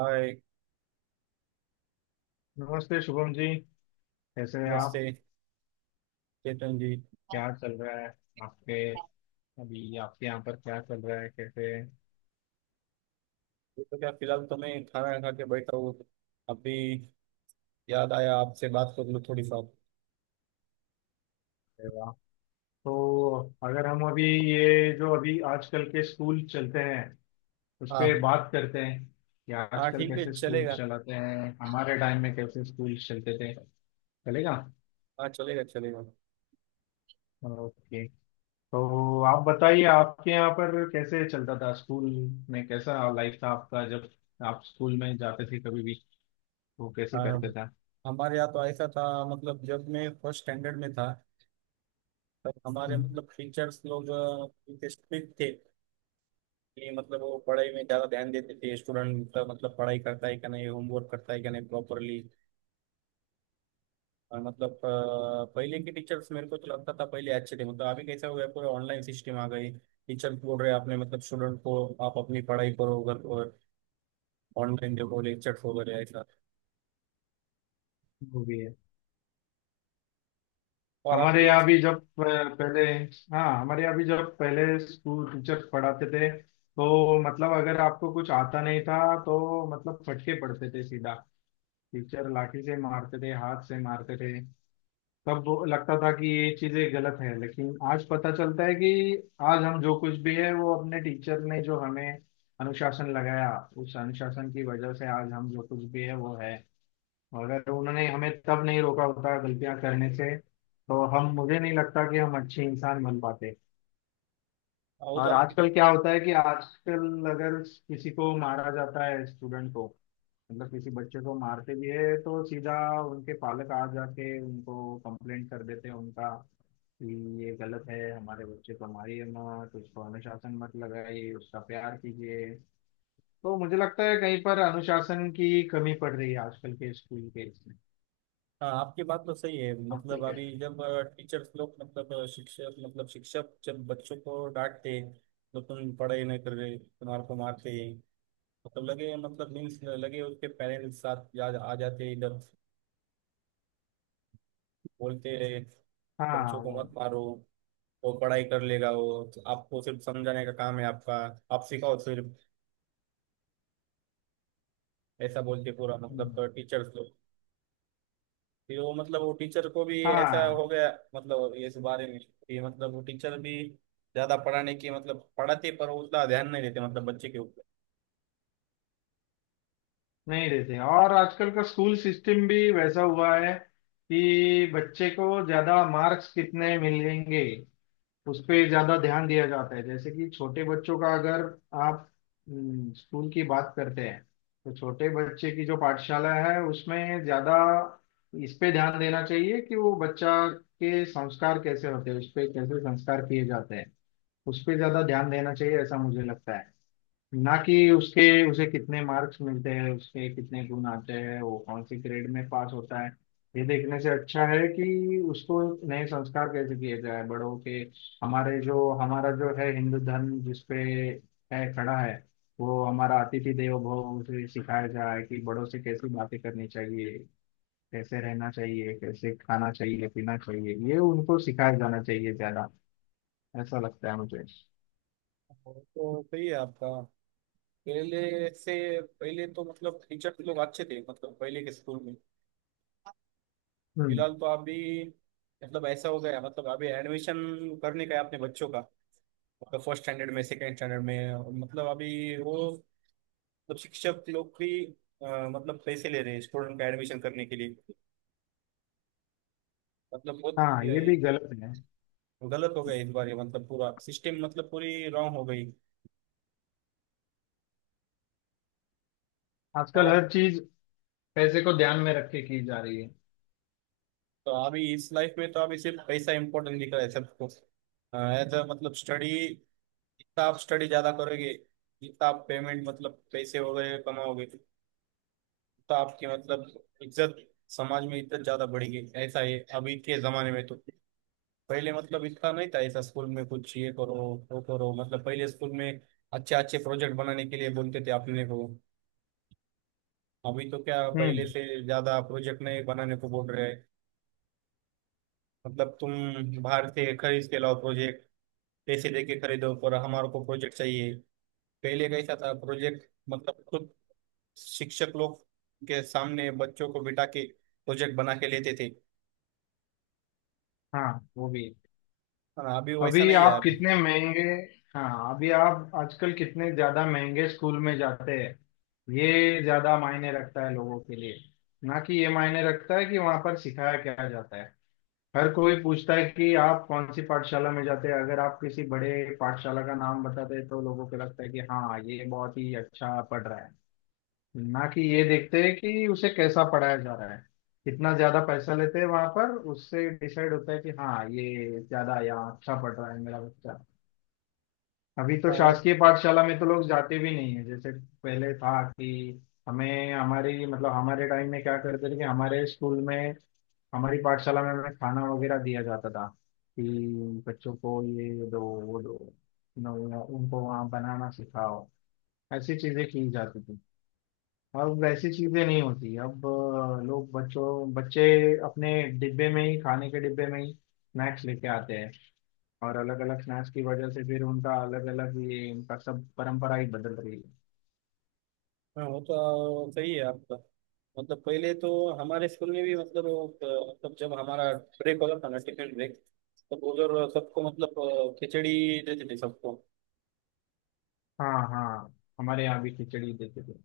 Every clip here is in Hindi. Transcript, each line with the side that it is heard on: right: हाय।
left: नमस्ते शुभम जी। कैसे हैं
right: नमस्ते
left: आप?
right: चेतन जी।
left: क्या चल रहा है आपके? अभी आपके यहाँ पर क्या चल रहा है, कैसे हैं?
right: ये तो क्या फिलहाल तो मैं खाना खा के बैठा हूँ। अभी याद आया आपसे बात कर लूँ थोड़ी सा।
left: अरे वाह। तो अगर हम अभी, ये जो अभी आजकल के स्कूल चलते हैं उस पे
right: हाँ
left: बात करते हैं कि
right: हाँ
left: आजकल
right: ठीक है
left: कैसे स्कूल
right: चलेगा।
left: चलाते हैं, हमारे टाइम में कैसे स्कूल चलते थे। चलेगा।
right: हाँ चलेगा चलेगा।
left: ओके। तो आप बताइए आपके यहाँ पर कैसे चलता था स्कूल, में कैसा लाइफ था आपका जब आप स्कूल में जाते थे कभी भी, वो कैसे
right: हाँ
left: करते
right: हमारे यहाँ तो ऐसा था मतलब जब मैं फर्स्ट स्टैंडर्ड में था तब
left: थे।
right: हमारे मतलब टीचर्स लोग स्ट्रिक्ट थे कि मतलब वो पढ़ाई में ज़्यादा ध्यान देते थे। स्टूडेंट मतलब पढ़ाई करता है कि नहीं, होमवर्क करता है कि नहीं प्रॉपरली। और मतलब पहले के टीचर्स मेरे को तो लगता था पहले अच्छे थे। मतलब अभी कैसा हो गया, पूरे ऑनलाइन सिस्टम आ गई। टीचर बोल रहे हैं आपने मतलब स्टूडेंट को आप अपनी पढ़ाई करो अगर, और ऑनलाइन देखो लेक्चर्स वगैरह ऐसा।
left: वो भी है।
right: और
left: हमारे
right: आपके
left: यहाँ भी जब, पहले, हाँ, हमारे यहाँ भी जब पहले स्कूल टीचर्स पढ़ाते थे तो मतलब अगर आपको कुछ आता नहीं था तो मतलब फटके पड़ते थे सीधा। टीचर लाठी से मारते थे, हाथ से मारते थे। तब वो लगता था कि ये चीजें गलत है, लेकिन आज पता चलता है कि आज हम जो कुछ भी है वो अपने टीचर ने जो हमें अनुशासन लगाया, उस अनुशासन की वजह से आज हम जो कुछ भी है वो है। अगर उन्होंने हमें तब नहीं रोका होता गलतियां करने से तो हम, मुझे नहीं लगता कि हम अच्छे इंसान बन पाते।
right: वो तो
left: और
right: आपकी,
left: आजकल क्या होता है कि आजकल अगर किसी को मारा जाता है, स्टूडेंट को, मतलब किसी बच्चे को मारते भी है तो सीधा उनके पालक आ जाके उनको कंप्लेंट कर देते हैं उनका, कि ये गलत है, हमारे बच्चे को मारिए मत, उसको अनुशासन मत लगाइए, उसका प्यार कीजिए। तो मुझे लगता है कहीं पर अनुशासन की कमी पड़ रही है आजकल के स्कूल के इसमें।
right: हाँ आपकी बात तो सही है।
left: आपका
right: मतलब
left: क्या?
right: अभी जब टीचर्स लोग मतलब शिक्षक मतलब शिक्षक जब बच्चों को डांटते हैं, तो तुम पढ़ाई नहीं कर रहे तुम्हारे को मारते हैं मतलब, लगे मतलब मीन्स लगे उसके पेरेंट्स साथ आ जाते हैं इधर। बोलते हैं
left: हाँ,
right: बच्चों को
left: वो
right: मत मारो, वो पढ़ाई कर लेगा। वो तो आपको सिर्फ समझाने का काम है आपका, आप सिखाओ सिर्फ। ऐसा बोल के पूरा मतलब
left: हम्म,
right: टीचर्स लोग फिर वो मतलब वो टीचर को भी ऐसा हो
left: हाँ
right: गया मतलब इस बारे में कि मतलब वो टीचर भी ज्यादा पढ़ाने की मतलब पढ़ाते पर उतना ध्यान नहीं देते मतलब बच्चे के ऊपर।
left: नहीं देते। और आजकल का स्कूल सिस्टम भी वैसा हुआ है कि बच्चे को ज्यादा मार्क्स कितने मिलेंगे उस पे ज्यादा ध्यान दिया जाता है। जैसे कि छोटे बच्चों का अगर आप, स्कूल की बात करते हैं तो छोटे बच्चे की जो पाठशाला है उसमें ज्यादा इस पे ध्यान देना चाहिए कि वो बच्चा के संस्कार कैसे होते हैं, उस पे कैसे संस्कार किए जाते हैं उस पे ज्यादा ध्यान देना चाहिए, ऐसा मुझे लगता है। ना कि उसके, उसे कितने मार्क्स मिलते हैं, उसके कितने गुण आते हैं, वो कौन से ग्रेड में पास होता है ये देखने से अच्छा है कि उसको नए संस्कार कैसे किए जाए बड़ों के। हमारे जो हमारा जो है हिंदू धर्म जिसपे है खड़ा है, वो हमारा अतिथि देवो भव उसे सिखाया जाए कि बड़ों से कैसी बातें करनी चाहिए, कैसे रहना चाहिए, कैसे खाना चाहिए पीना चाहिए, ये उनको सिखाया जाना चाहिए ज्यादा, ऐसा लगता है मुझे।
right: तो सही है आपका। पहले से पहले तो मतलब टीचर तो लोग अच्छे थे मतलब पहले के स्कूल में।
left: हम्म।
right: फिलहाल तो अभी मतलब ऐसा हो गया मतलब अभी एडमिशन करने का है अपने बच्चों का। फर्स्ट स्टैंडर्ड में सेकंड स्टैंडर्ड में मतलब अभी वो मतलब शिक्षक लोग भी मतलब पैसे ले रहे हैं स्टूडेंट का एडमिशन करने के लिए। मतलब बहुत
left: हाँ
right: ये,
left: ये
right: ये
left: भी गलत है।
right: गलत हो गया इस बार। ये मतलब पूरा सिस्टम मतलब पूरी रॉन्ग हो गई।
left: आजकल
right: और
left: हर चीज पैसे को ध्यान में रख के की जा रही है।
right: तो अभी इस लाइफ में तो अभी सिर्फ पैसा इम्पोर्टेंट दिख रहा है सबको। एज अ मतलब स्टडी, जितना आप स्टडी ज्यादा करोगे जितना आप पेमेंट मतलब पैसे वगैरह कमाओगे तो आपकी मतलब इज्जत, समाज में इज्जत ज्यादा बढ़ेगी। ऐसा है अभी के जमाने में तो। पहले मतलब इतना नहीं था ऐसा स्कूल में। कुछ ये करो वो करो मतलब पहले स्कूल में अच्छे अच्छे प्रोजेक्ट बनाने के लिए बोलते थे अपने को। अभी तो क्या पहले
left: हम्म।
right: से ज्यादा प्रोजेक्ट नहीं बनाने को बोल रहे हैं, मतलब तुम बाहर से खरीद के लाओ प्रोजेक्ट, पैसे देके खरीदो पर हमारे को प्रोजेक्ट चाहिए। पहले कैसा था प्रोजेक्ट मतलब खुद शिक्षक लोग के सामने बच्चों को बिठा के प्रोजेक्ट बना के लेते थे।
left: हाँ वो भी है।
right: हाँ, अभी वैसा
left: अभी
right: नहीं है
left: आप
right: अभी।
left: कितने महंगे, हाँ अभी आप आजकल कितने ज्यादा महंगे स्कूल में जाते हैं ये ज्यादा मायने रखता है लोगों के लिए, ना कि ये मायने रखता है कि वहां पर सिखाया क्या जाता है। हर कोई पूछता है कि आप कौन सी पाठशाला में जाते हैं, अगर आप किसी बड़े पाठशाला का नाम बताते हैं तो लोगों को लगता है कि हाँ ये बहुत ही अच्छा पढ़ रहा है, ना कि ये देखते हैं कि उसे कैसा पढ़ाया जा रहा है। कितना ज्यादा पैसा लेते हैं वहां पर उससे डिसाइड होता है कि हाँ ये ज्यादा या अच्छा पढ़ रहा है मेरा बच्चा। अभी तो
right: हाँ,
left: शासकीय पाठशाला में तो लोग जाते भी नहीं है। जैसे पहले था कि हमें हमारी, मतलब हमारे टाइम में क्या करते थे कि हमारे स्कूल में, हमारी पाठशाला में हमें खाना वगैरह दिया जाता था कि बच्चों को ये दो वो दो, न- उनको वहाँ बनाना सिखाओ, ऐसी चीजें की जाती थी। अब वैसी चीजें नहीं होती। अब लोग बच्चों बच्चे अपने डिब्बे में ही, खाने के डिब्बे में ही स्नैक्स लेके आते हैं, और अलग अलग स्नैक्स की वजह से फिर उनका अलग अलग ये, उनका सब परंपरा ही बदल रही है।
right: हाँ वो तो सही है आपका। मतलब पहले तो हमारे स्कूल में भी मतलब मतलब जब हमारा ब्रेक होता था ना, टिफिन ब्रेक, तब उधर सबको मतलब खिचड़ी देते थे सबको।
left: हाँ, हाँ, हमारे यहाँ भी खिचड़ी देते थे।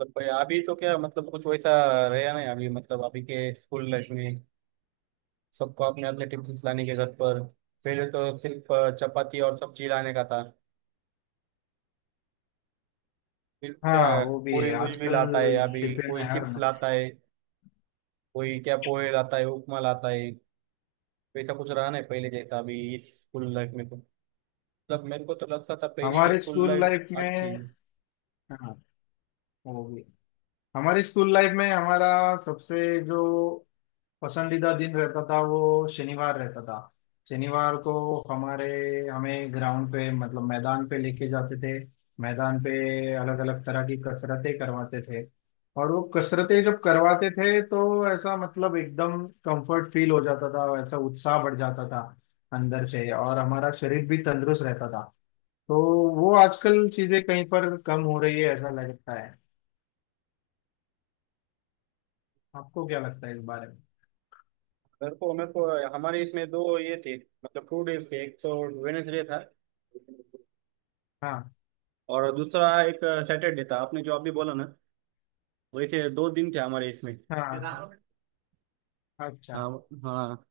right: मतलब भाई अभी तो क्या मतलब कुछ वैसा रहा नहीं अभी मतलब अभी के स्कूल लाइफ में। सबको अपने अपने टिफिन लाने के घर पर। पहले तो सिर्फ चपाती और सब्जी लाने का था, फिर
left: हाँ
right: क्या
left: वो भी
right: कोई
left: है
right: कुछ भी
left: आजकल
right: लाता है। अभी
left: डिब्बे में
right: कोई
left: हर
right: चिप्स
left: ना।
right: लाता है, कोई क्या पोहे लाता है, उपमा लाता है। वैसा कुछ रहा नहीं पहले जैसा अभी इस स्कूल लाइफ में तो। मतलब मेरे को तो लगता था पहले की
left: हमारे
right: स्कूल
left: स्कूल
right: लाइफ
left: लाइफ
right: अच्छी
left: में,
right: है।
left: हाँ वो भी, हमारी स्कूल लाइफ में हमारा सबसे जो पसंदीदा दिन रहता था वो शनिवार रहता था। शनिवार को हमारे, हमें ग्राउंड पे, मतलब मैदान पे लेके जाते थे। मैदान पे अलग अलग तरह की कसरतें करवाते थे, और वो कसरतें जब करवाते थे तो ऐसा मतलब एकदम कंफर्ट फील हो जाता था, ऐसा उत्साह बढ़ जाता था अंदर से, और हमारा शरीर भी तंदुरुस्त रहता था। तो वो आजकल चीजें कहीं पर कम हो रही है, ऐसा लगता है। आपको क्या लगता है इस बारे में?
right: मेरे को हमारे इसमें दो ये थे मतलब 2 डेज थे। एक तो वेनेसडे था
left: हाँ।
right: और दूसरा एक सैटरडे था। आपने जो अभी बोला ना, वैसे दो दिन थे हमारे इसमें।
left: हाँ।
right: हाँ।
left: अच्छा,
right: हाँ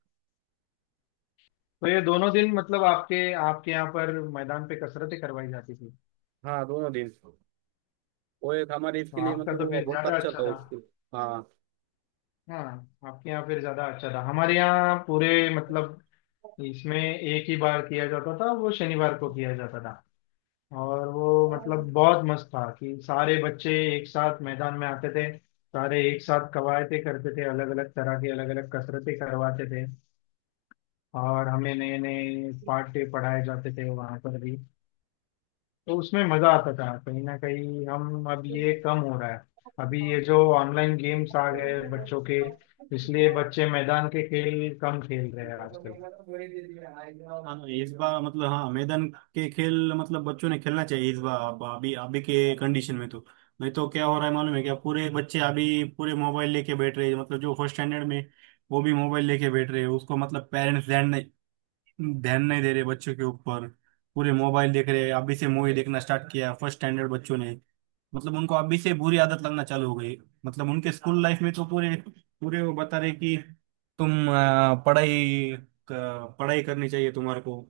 left: तो ये दोनों दिन मतलब आपके, आपके यहाँ पर मैदान पे कसरतें करवाई जाती थी।
right: हाँ दोनों दिन। वो एक हमारे
left: तो
right: इसके लिए
left: आपका
right: मतलब
left: तो
right: वो
left: फिर
right: बहुत
left: ज्यादा
right: अच्छा
left: अच्छा
right: था
left: था।
right: उसके। हाँ।
left: हाँ, आपके यहाँ फिर ज्यादा अच्छा था। हमारे यहाँ पूरे, मतलब इसमें एक ही बार किया जाता था, वो शनिवार को किया जाता था। और वो मतलब बहुत मस्त था कि सारे बच्चे एक साथ मैदान में आते थे, सारे एक साथ कवायते करते थे, अलग अलग तरह की अलग अलग कसरतें करवाते थे, और हमें नए नए पाठ्य पढ़ाए जाते थे वहां पर भी। तो उसमें मजा आता था कहीं ना कहीं, हम अब ये कम हो रहा है। अभी ये जो ऑनलाइन गेम्स आ गए बच्चों के, इसलिए बच्चे मैदान के खेल कम खेल रहे हैं आजकल।
right: हाँ तो इस बार मतलब, हाँ मैदान के खेल मतलब बच्चों ने खेलना चाहिए इस बार। अब अभी अभी के कंडीशन में तो नहीं तो क्या हो रहा है मालूम है क्या, पूरे बच्चे अभी पूरे मोबाइल लेके बैठ रहे हैं। मतलब जो फर्स्ट स्टैंडर्ड में वो भी मोबाइल लेके बैठ रहे हैं। उसको मतलब पेरेंट्स ध्यान नहीं दे रहे बच्चों के ऊपर। पूरे मोबाइल देख रहे हैं। अभी से मूवी देखना स्टार्ट किया फर्स्ट स्टैंडर्ड बच्चों ने। मतलब उनको अभी से बुरी आदत लगना चालू हो गई। मतलब उनके स्कूल लाइफ में तो पूरे पूरे वो बता रहे कि तुम पढ़ाई पढ़ाई करनी चाहिए तुम्हारे को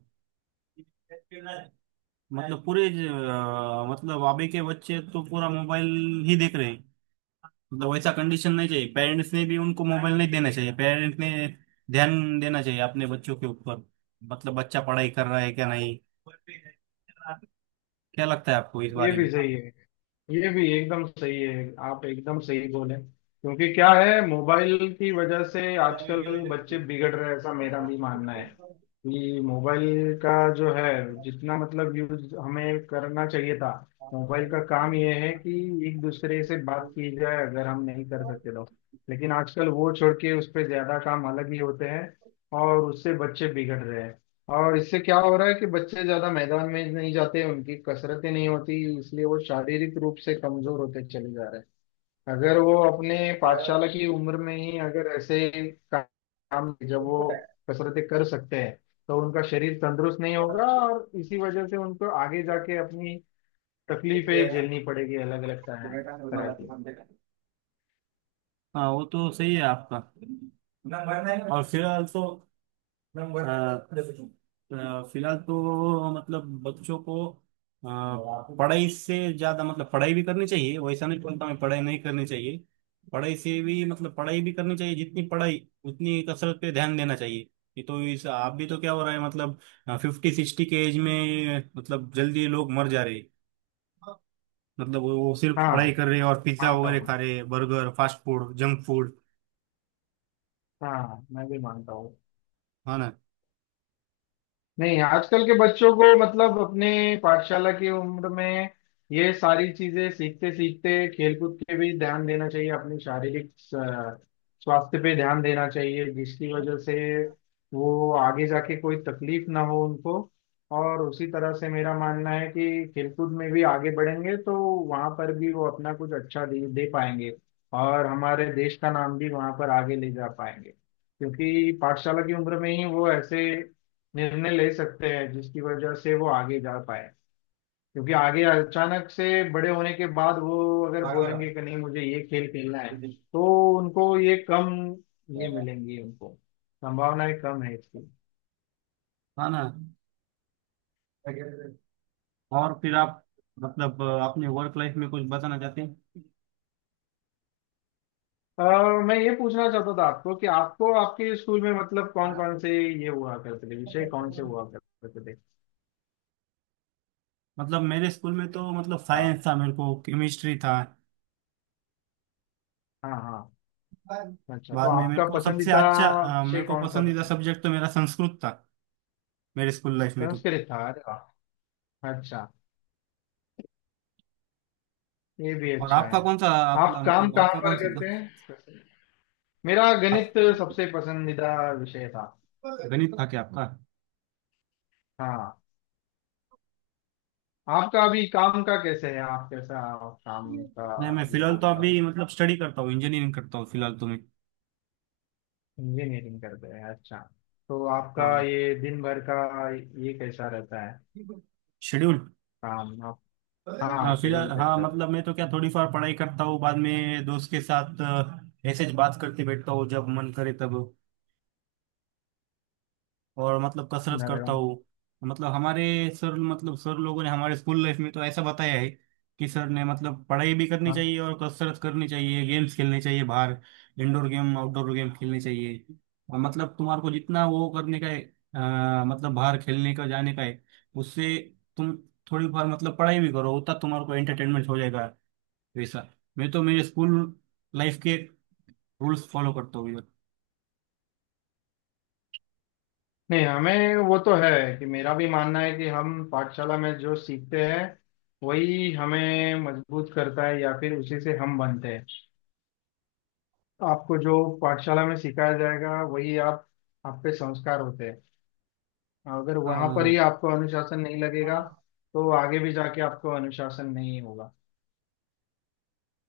right: मतलब पूरे। मतलब अभी के बच्चे तो पूरा मोबाइल ही देख रहे हैं। मतलब वैसा कंडीशन नहीं चाहिए, पेरेंट्स ने भी उनको मोबाइल नहीं देना चाहिए। पेरेंट्स ने ध्यान देना चाहिए अपने बच्चों के ऊपर, मतलब बच्चा पढ़ाई कर रहा है क्या नहीं। क्या लगता है आपको इस
left: ये
right: बारे
left: भी
right: में?
left: सही है, ये भी एकदम सही है, आप एकदम सही बोले। क्योंकि क्या है, मोबाइल की वजह से आजकल बच्चे बिगड़ रहे हैं, ऐसा मेरा भी मानना है। कि मोबाइल का जो है, जितना मतलब यूज हमें करना चाहिए था, मोबाइल का काम ये है कि एक दूसरे से बात की जाए अगर हम नहीं कर सकते तो। लेकिन आजकल वो छोड़ के उस पर ज्यादा काम अलग ही होते हैं, और उससे बच्चे बिगड़ रहे हैं। और इससे क्या हो रहा है कि बच्चे ज्यादा मैदान में नहीं जाते, उनकी कसरतें नहीं होती, इसलिए वो शारीरिक रूप से कमजोर होते चले जा रहे हैं। अगर वो अपने पाठशाला की उम्र में ही अगर ऐसे का- काम, जब वो कसरतें कर सकते हैं, तो उनका शरीर तंदुरुस्त नहीं होगा और इसी वजह से उनको आगे जाके अपनी तकलीफें झेलनी पड़ेगी अलग अलग तरह तरह की।
right: हाँ वो तो सही है आपका। और फिलहाल तो फिलहाल तो मतलब बच्चों को पढ़ाई से ज्यादा मतलब पढ़ाई भी करनी चाहिए, वैसा नहीं बोलता मैं पढ़ाई नहीं करनी चाहिए। पढ़ाई से भी मतलब पढ़ाई भी करनी चाहिए, जितनी पढ़ाई उतनी कसरत पे ध्यान देना चाहिए। ये तो इस आप भी तो क्या हो रहा है मतलब 50-60 के एज में मतलब जल्दी लोग मर जा रहे हैं। मतलब वो सिर्फ
left: हाँ
right: पढ़ाई कर रहे हैं और पिज्जा
left: मानता
right: वगैरह
left: हूँ मैं,
right: खा रहे हैं, burger, fast food, junk food.
left: हाँ मैं भी मानता हूँ।
right: है ना।
left: नहीं, आजकल के बच्चों को मतलब अपने पाठशाला की उम्र में ये सारी चीजें सीखते सीखते खेलकूद पे भी ध्यान देना चाहिए, अपनी शारीरिक अ, स्वास्थ्य पे ध्यान देना चाहिए, जिसकी वजह से वो आगे जाके कोई तकलीफ ना हो उनको। और उसी तरह से मेरा मानना है कि खेलकूद में भी आगे बढ़ेंगे तो वहां पर भी वो अपना कुछ अच्छा दे पाएंगे, और हमारे देश का नाम भी वहां पर आगे ले जा पाएंगे। क्योंकि पाठशाला की उम्र में ही वो ऐसे निर्णय ले सकते हैं जिसकी वजह से वो आगे जा पाए। क्योंकि आगे अचानक से बड़े होने के बाद वो अगर बोलेंगे कि नहीं मुझे ये खेल खेलना है तो उनको ये कम ये मिलेंगी उनको, संभावनाएं कम है इसकी।
right: है ना। और फिर आप मतलब अपने वर्क लाइफ में कुछ बताना चाहते हैं।
left: और मैं ये पूछना चाहता था आपको कि आपको आपके स्कूल में मतलब कौन कौन से ये हुआ करते थे विषय, कौन से हुआ करते थे?
right: मतलब मेरे स्कूल में तो मतलब
left: हाँ,
right: साइंस था, मेरे को केमिस्ट्री था।
left: हाँ, हाँ। अच्छा, तो
right: बाद में मेरे
left: आपका
right: को सबसे
left: पसंदीदा
right: अच्छा
left: विषय
right: मेरे को
left: कौन सा था?
right: पसंदीदा सब्जेक्ट तो मेरा संस्कृत था मेरे स्कूल लाइफ में तो।
left: संस्कृत था, अरे वाह, अच्छा। ये भी
right: और
left: अच्छा
right: आपका
left: है।
right: कौन सा
left: आप
right: आपका
left: काम
right: मतलब
left: कहाँ
right: आपका
left: पर
right: कौन सा
left: करते
right: था?
left: हैं? मेरा गणित
right: आप,
left: सबसे पसंदीदा विषय था।
right: गणित था क्या आपका?
left: हाँ, आपका अभी काम का कैसे है, आप कैसा काम का,
right: नहीं मैं
left: ये
right: फिलहाल तो
left: आपका,
right: अभी मतलब स्टडी करता हूँ, इंजीनियरिंग करता हूँ फिलहाल तो मैं।
left: इंजीनियरिंग करते हैं, अच्छा। तो आपका
right: हाँ
left: ये दिन भर का ये कैसा रहता है,
right: शेड्यूल।
left: काम आप,
right: हाँ,
left: हाँ
right: फिलहाल
left: शेड्यूल
right: हाँ
left: कैसे?
right: मतलब मैं तो क्या थोड़ी फार पढ़ाई करता हूँ, बाद में दोस्त के साथ ऐसे ही बात करते बैठता हूँ जब मन करे तब। और मतलब कसरत
left: अरे
right: करता
left: वाह।
right: हूँ। मतलब हमारे सर मतलब सर लोगों ने हमारे स्कूल लाइफ में तो ऐसा बताया है कि सर ने मतलब पढ़ाई भी करनी
left: हाँ,
right: चाहिए और कसरत करनी चाहिए, गेम्स खेलने चाहिए बाहर, इंडोर गेम आउटडोर गेम खेलने चाहिए। और मतलब तुम्हारे को जितना वो करने का है मतलब बाहर खेलने का जाने का है, उससे तुम थोड़ी बार मतलब पढ़ाई भी करो उतना तुम्हारे को एंटरटेनमेंट हो जाएगा वैसा। मैं तो मेरे स्कूल लाइफ के रूल्स फॉलो करता हूँ इधर।
left: नहीं हमें वो तो है कि मेरा भी मानना है कि हम पाठशाला में जो सीखते हैं वही हमें मजबूत करता है, या फिर उसी से हम बनते हैं। आपको जो पाठशाला में सिखाया जाएगा वही आप पे संस्कार होते हैं। अगर वहां पर ही
right: हाँ।
left: आपको अनुशासन नहीं लगेगा तो आगे भी जाके आपको अनुशासन नहीं होगा।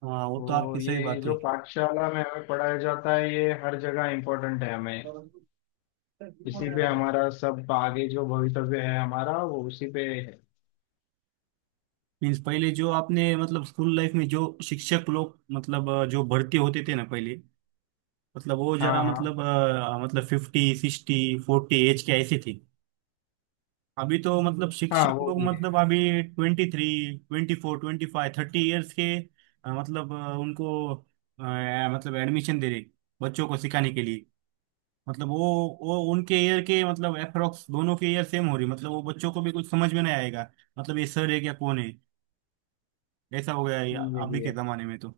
right: हाँ, वो तो
left: तो
right: आपकी सही
left: ये
right: बात है।
left: जो पाठशाला में हमें पढ़ाया जाता है ये हर जगह इम्पोर्टेंट है हमें, इसी पे हमारा सब आगे जो भवितव्य है हमारा वो उसी पे है।
right: मीन्स पहले जो आपने मतलब स्कूल लाइफ में जो शिक्षक लोग मतलब जो भर्ती होते थे ना पहले, मतलब वो जरा
left: हाँ, हाँ।
right: मतलब मतलब 50-60-40 एज के ऐसे थे। अभी तो मतलब
left: हाँ
right: शिक्षक
left: वो
right: लोग
left: भी है।
right: मतलब अभी 23, 24, 25, 30 ईयर्स के मतलब उनको अ, मतलब एडमिशन दे रहे बच्चों को सिखाने के लिए। मतलब वो उनके ईयर के मतलब अप्रोक्स दोनों के ईयर सेम हो रही, मतलब वो बच्चों को भी कुछ समझ में नहीं आएगा मतलब ये सर है क्या कौन है, ऐसा हो गया है
left: ये
right: अभी
left: भी
right: के
left: है।
right: जमाने में तो।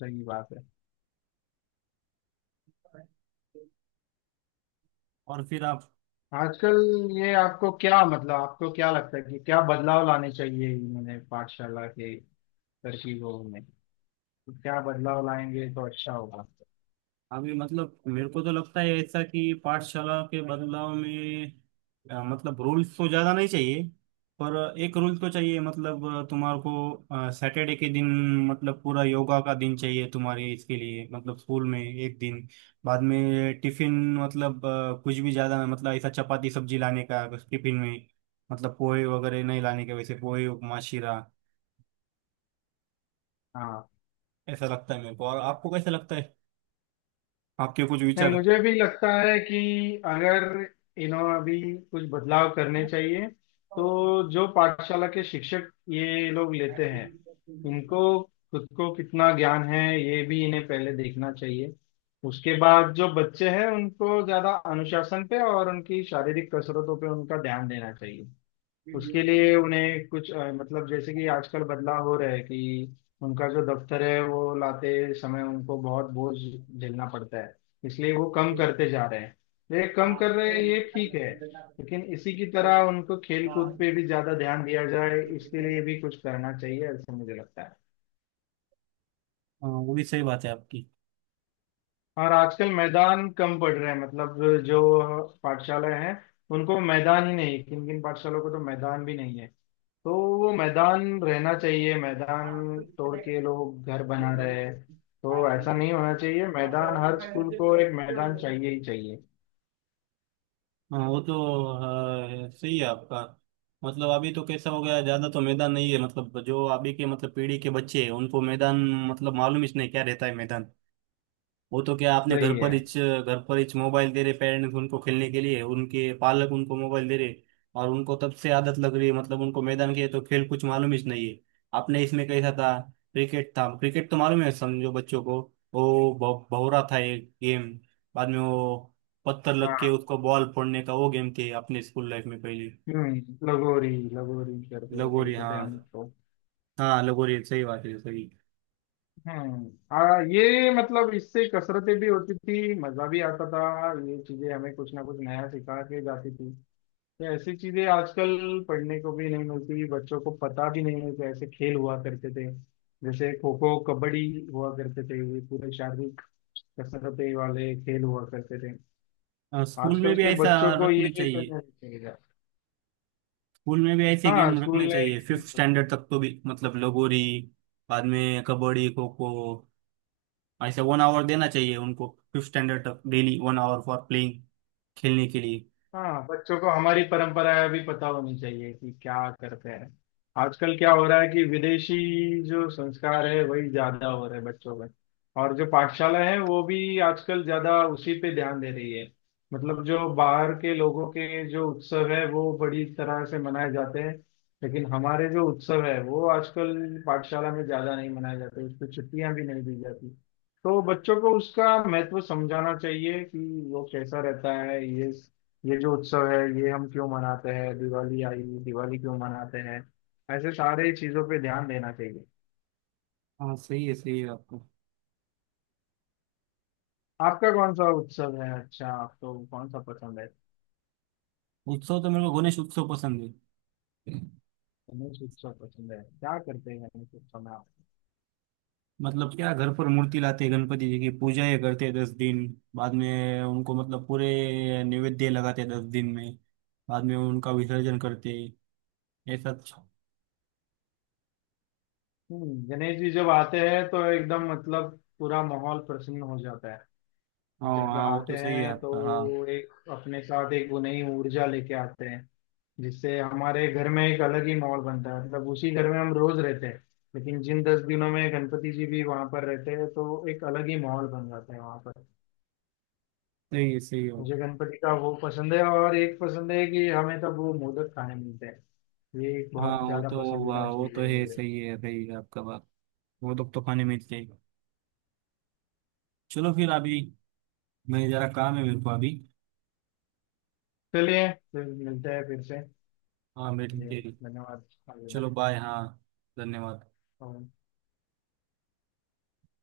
left: सही बात है।
right: और फिर आप
left: आजकल, ये आपको क्या मतलब आपको क्या लगता है कि क्या बदलाव लाने चाहिए इन्होंने पाठशाला के तरकीबों में, तो क्या बदलाव लाएंगे तो अच्छा होगा?
right: अभी मतलब मेरे को तो लगता है ऐसा कि पाठशाला के बदलाव में मतलब रूल्स तो ज्यादा नहीं चाहिए, पर एक रूल तो चाहिए मतलब तुम्हारे को सैटरडे के दिन मतलब पूरा योगा का दिन चाहिए तुम्हारे इसके लिए मतलब स्कूल में एक दिन। बाद में टिफिन मतलब कुछ भी ज्यादा मतलब ऐसा चपाती सब्जी लाने का टिफिन में। मतलब पोहे वगैरह नहीं लाने के, वैसे पोहे उपमा शीरा,
left: हाँ।
right: ऐसा लगता है मेरे को। और आपको कैसा लगता है, आपके कुछ
left: नहीं,
right: विचार?
left: मुझे भी लगता है कि अगर इन्होंने अभी कुछ बदलाव करने चाहिए तो जो पाठशाला के शिक्षक ये लोग लेते हैं इनको खुद को कितना ज्ञान है ये भी इन्हें पहले देखना चाहिए। उसके बाद जो बच्चे हैं उनको ज्यादा अनुशासन पे और उनकी शारीरिक कसरतों पे उनका ध्यान देना चाहिए। उसके लिए उन्हें कुछ मतलब जैसे कि आजकल बदलाव हो रहा है कि उनका जो दफ्तर है वो लाते समय उनको बहुत बोझ झेलना पड़ता है, इसलिए वो कम करते जा रहे हैं। ये कम कर रहे हैं ये ठीक है, लेकिन इसी की तरह उनको खेल कूद पे भी ज्यादा ध्यान दिया जाए इसके लिए भी कुछ करना चाहिए, ऐसा मुझे लगता है।
right: हाँ वो भी सही बात है आपकी।
left: और आजकल मैदान कम पड़ रहे हैं मतलब जो पाठशालाएं हैं उनको मैदान ही नहीं, किन किन पाठशालाओं को तो मैदान भी नहीं है। तो वो मैदान रहना चाहिए, मैदान तोड़ के लोग घर बना रहे हैं। तो ऐसा नहीं होना चाहिए, मैदान हर स्कूल को एक मैदान चाहिए ही चाहिए।
right: हाँ वो तो सही है आपका। मतलब अभी तो कैसा हो गया, ज्यादा तो मैदान नहीं है मतलब जो अभी के मतलब पीढ़ी के बच्चे हैं उनको मैदान मतलब मालूम ही नहीं क्या रहता है मैदान। वो तो क्या आपने घर
left: वही है।
right: पर हिच घर पर हिच मोबाइल दे रहे पेरेंट्स उनको खेलने के लिए, उनके पालक उनको मोबाइल दे रहे। और उनको तब से आदत लग रही है मतलब उनको मैदान के तो खेल कुछ मालूम ही नहीं है। आपने इसमें कैसा था, क्रिकेट था क्रिकेट तो मालूम है समझो बच्चों को। वो भौरा था एक गेम। बाद में वो पत्थर लग के
left: हाँ।
right: उसको बॉल फोड़ने का वो गेम थे अपने स्कूल लाइफ में पहले।
left: हम्म, लगोरी, लगोरी करते हैं
right: लगोरी
left: बोलते थे
right: हाँ।
left: हम तो।
right: हाँ लगोरी सही बात है, सही।
left: ये मतलब इससे कसरतें भी होती थी मजा भी आता था, ये चीजें हमें कुछ ना कुछ नया सिखा के जाती थी। ये ऐसी चीजें आजकल पढ़ने को भी नहीं मिलती, बच्चों को पता भी नहीं है कि ऐसे खेल हुआ करते थे। जैसे खो खो कबड्डी हुआ करते थे, ये पूरे शारीरिक कसरतें वाले खेल हुआ करते थे।
right: हाँ, स्कूल में
left: आजकल
right: भी
left: के
right: ऐसा
left: बच्चों को ये
right: रखना चाहिए,
left: नहीं खेला।
right: स्कूल में भी ऐसे
left: हाँ
right: गेम
left: स्कूल
right: रखने
left: ने।
right: चाहिए फिफ्थ स्टैंडर्ड तक तो भी। मतलब लगोरी बाद में कबड्डी खो खो ऐसे 1 आवर देना चाहिए उनको फिफ्थ स्टैंडर्ड तक, डेली 1 आवर फॉर प्लेइंग खेलने के लिए।
left: हाँ, बच्चों को हमारी परंपराएं भी पता होनी चाहिए कि क्या करते हैं। आजकल क्या हो रहा है कि विदेशी जो संस्कार है वही ज्यादा हो रहे हैं बच्चों में, और जो पाठशाला है वो भी आजकल ज्यादा उसी पे ध्यान दे रही है। मतलब जो बाहर के लोगों के जो उत्सव है वो बड़ी तरह से मनाए जाते हैं, लेकिन हमारे जो उत्सव है वो आजकल पाठशाला में ज्यादा नहीं मनाए जाते, उसको छुट्टियां भी नहीं दी जाती। तो बच्चों को उसका महत्व समझाना चाहिए कि वो कैसा रहता है ये जो उत्सव है ये हम क्यों मनाते हैं, दिवाली आई, दिवाली क्यों मनाते हैं, ऐसे सारे चीजों पे ध्यान देना चाहिए।
right: हाँ सही है आपको।
left: आपका कौन सा उत्सव है, अच्छा आपको कौन सा पसंद है?
right: उत्सव तो मेरे को गणेश उत्सव पसंद है।
left: गणेश उत्सव पसंद है, क्या करते हैं गणेश उत्सव में आप?
right: मतलब क्या घर पर मूर्ति लाते हैं, गणपति जी की पूजा ये करते हैं 10 दिन। बाद में उनको मतलब पूरे नैवेद्य लगाते हैं 10 दिन में, बाद में उनका विसर्जन करते हैं ऐसा अच्छा।
left: गणेश जी जब आते हैं तो एकदम मतलब पूरा माहौल प्रसन्न हो जाता है।
right: हाँ
left: जब
right: हाँ वो
left: आते
right: तो सही है
left: हैं तो
right: आपका। हाँ
left: एक अपने साथ एक वो नई ऊर्जा लेके आते हैं, जिससे हमारे घर में एक अलग ही माहौल बनता है। मतलब उसी घर में हम रोज रहते हैं, लेकिन जिन 10 दिनों में गणपति जी भी वहां पर रहते हैं तो एक अलग ही माहौल बन जाता है वहां पर।
right: सही है सही है।
left: मुझे गणपति का वो पसंद है, और एक पसंद है कि हमें तब वो मोदक खाने मिलते हैं, ये एक
right: हाँ
left: बहुत
right: वो
left: ज्यादा
right: तो वाह,
left: पसंदीदा
right: वो
left: चीज
right: तो
left: है
right: है,
left: मुझे।
right: सही है सही है आपका बात। वो लोग तो खाने में चाहिए। चलो फिर अभी मैं, जरा काम है मेरे को अभी।
left: चलिए फिर मिलते हैं फिर से।
right: हाँ मेरी
left: चलिए।
right: तेरी।
left: धन्यवाद। अलविदा।
right: चलो बाय। हाँ धन्यवाद।
left: और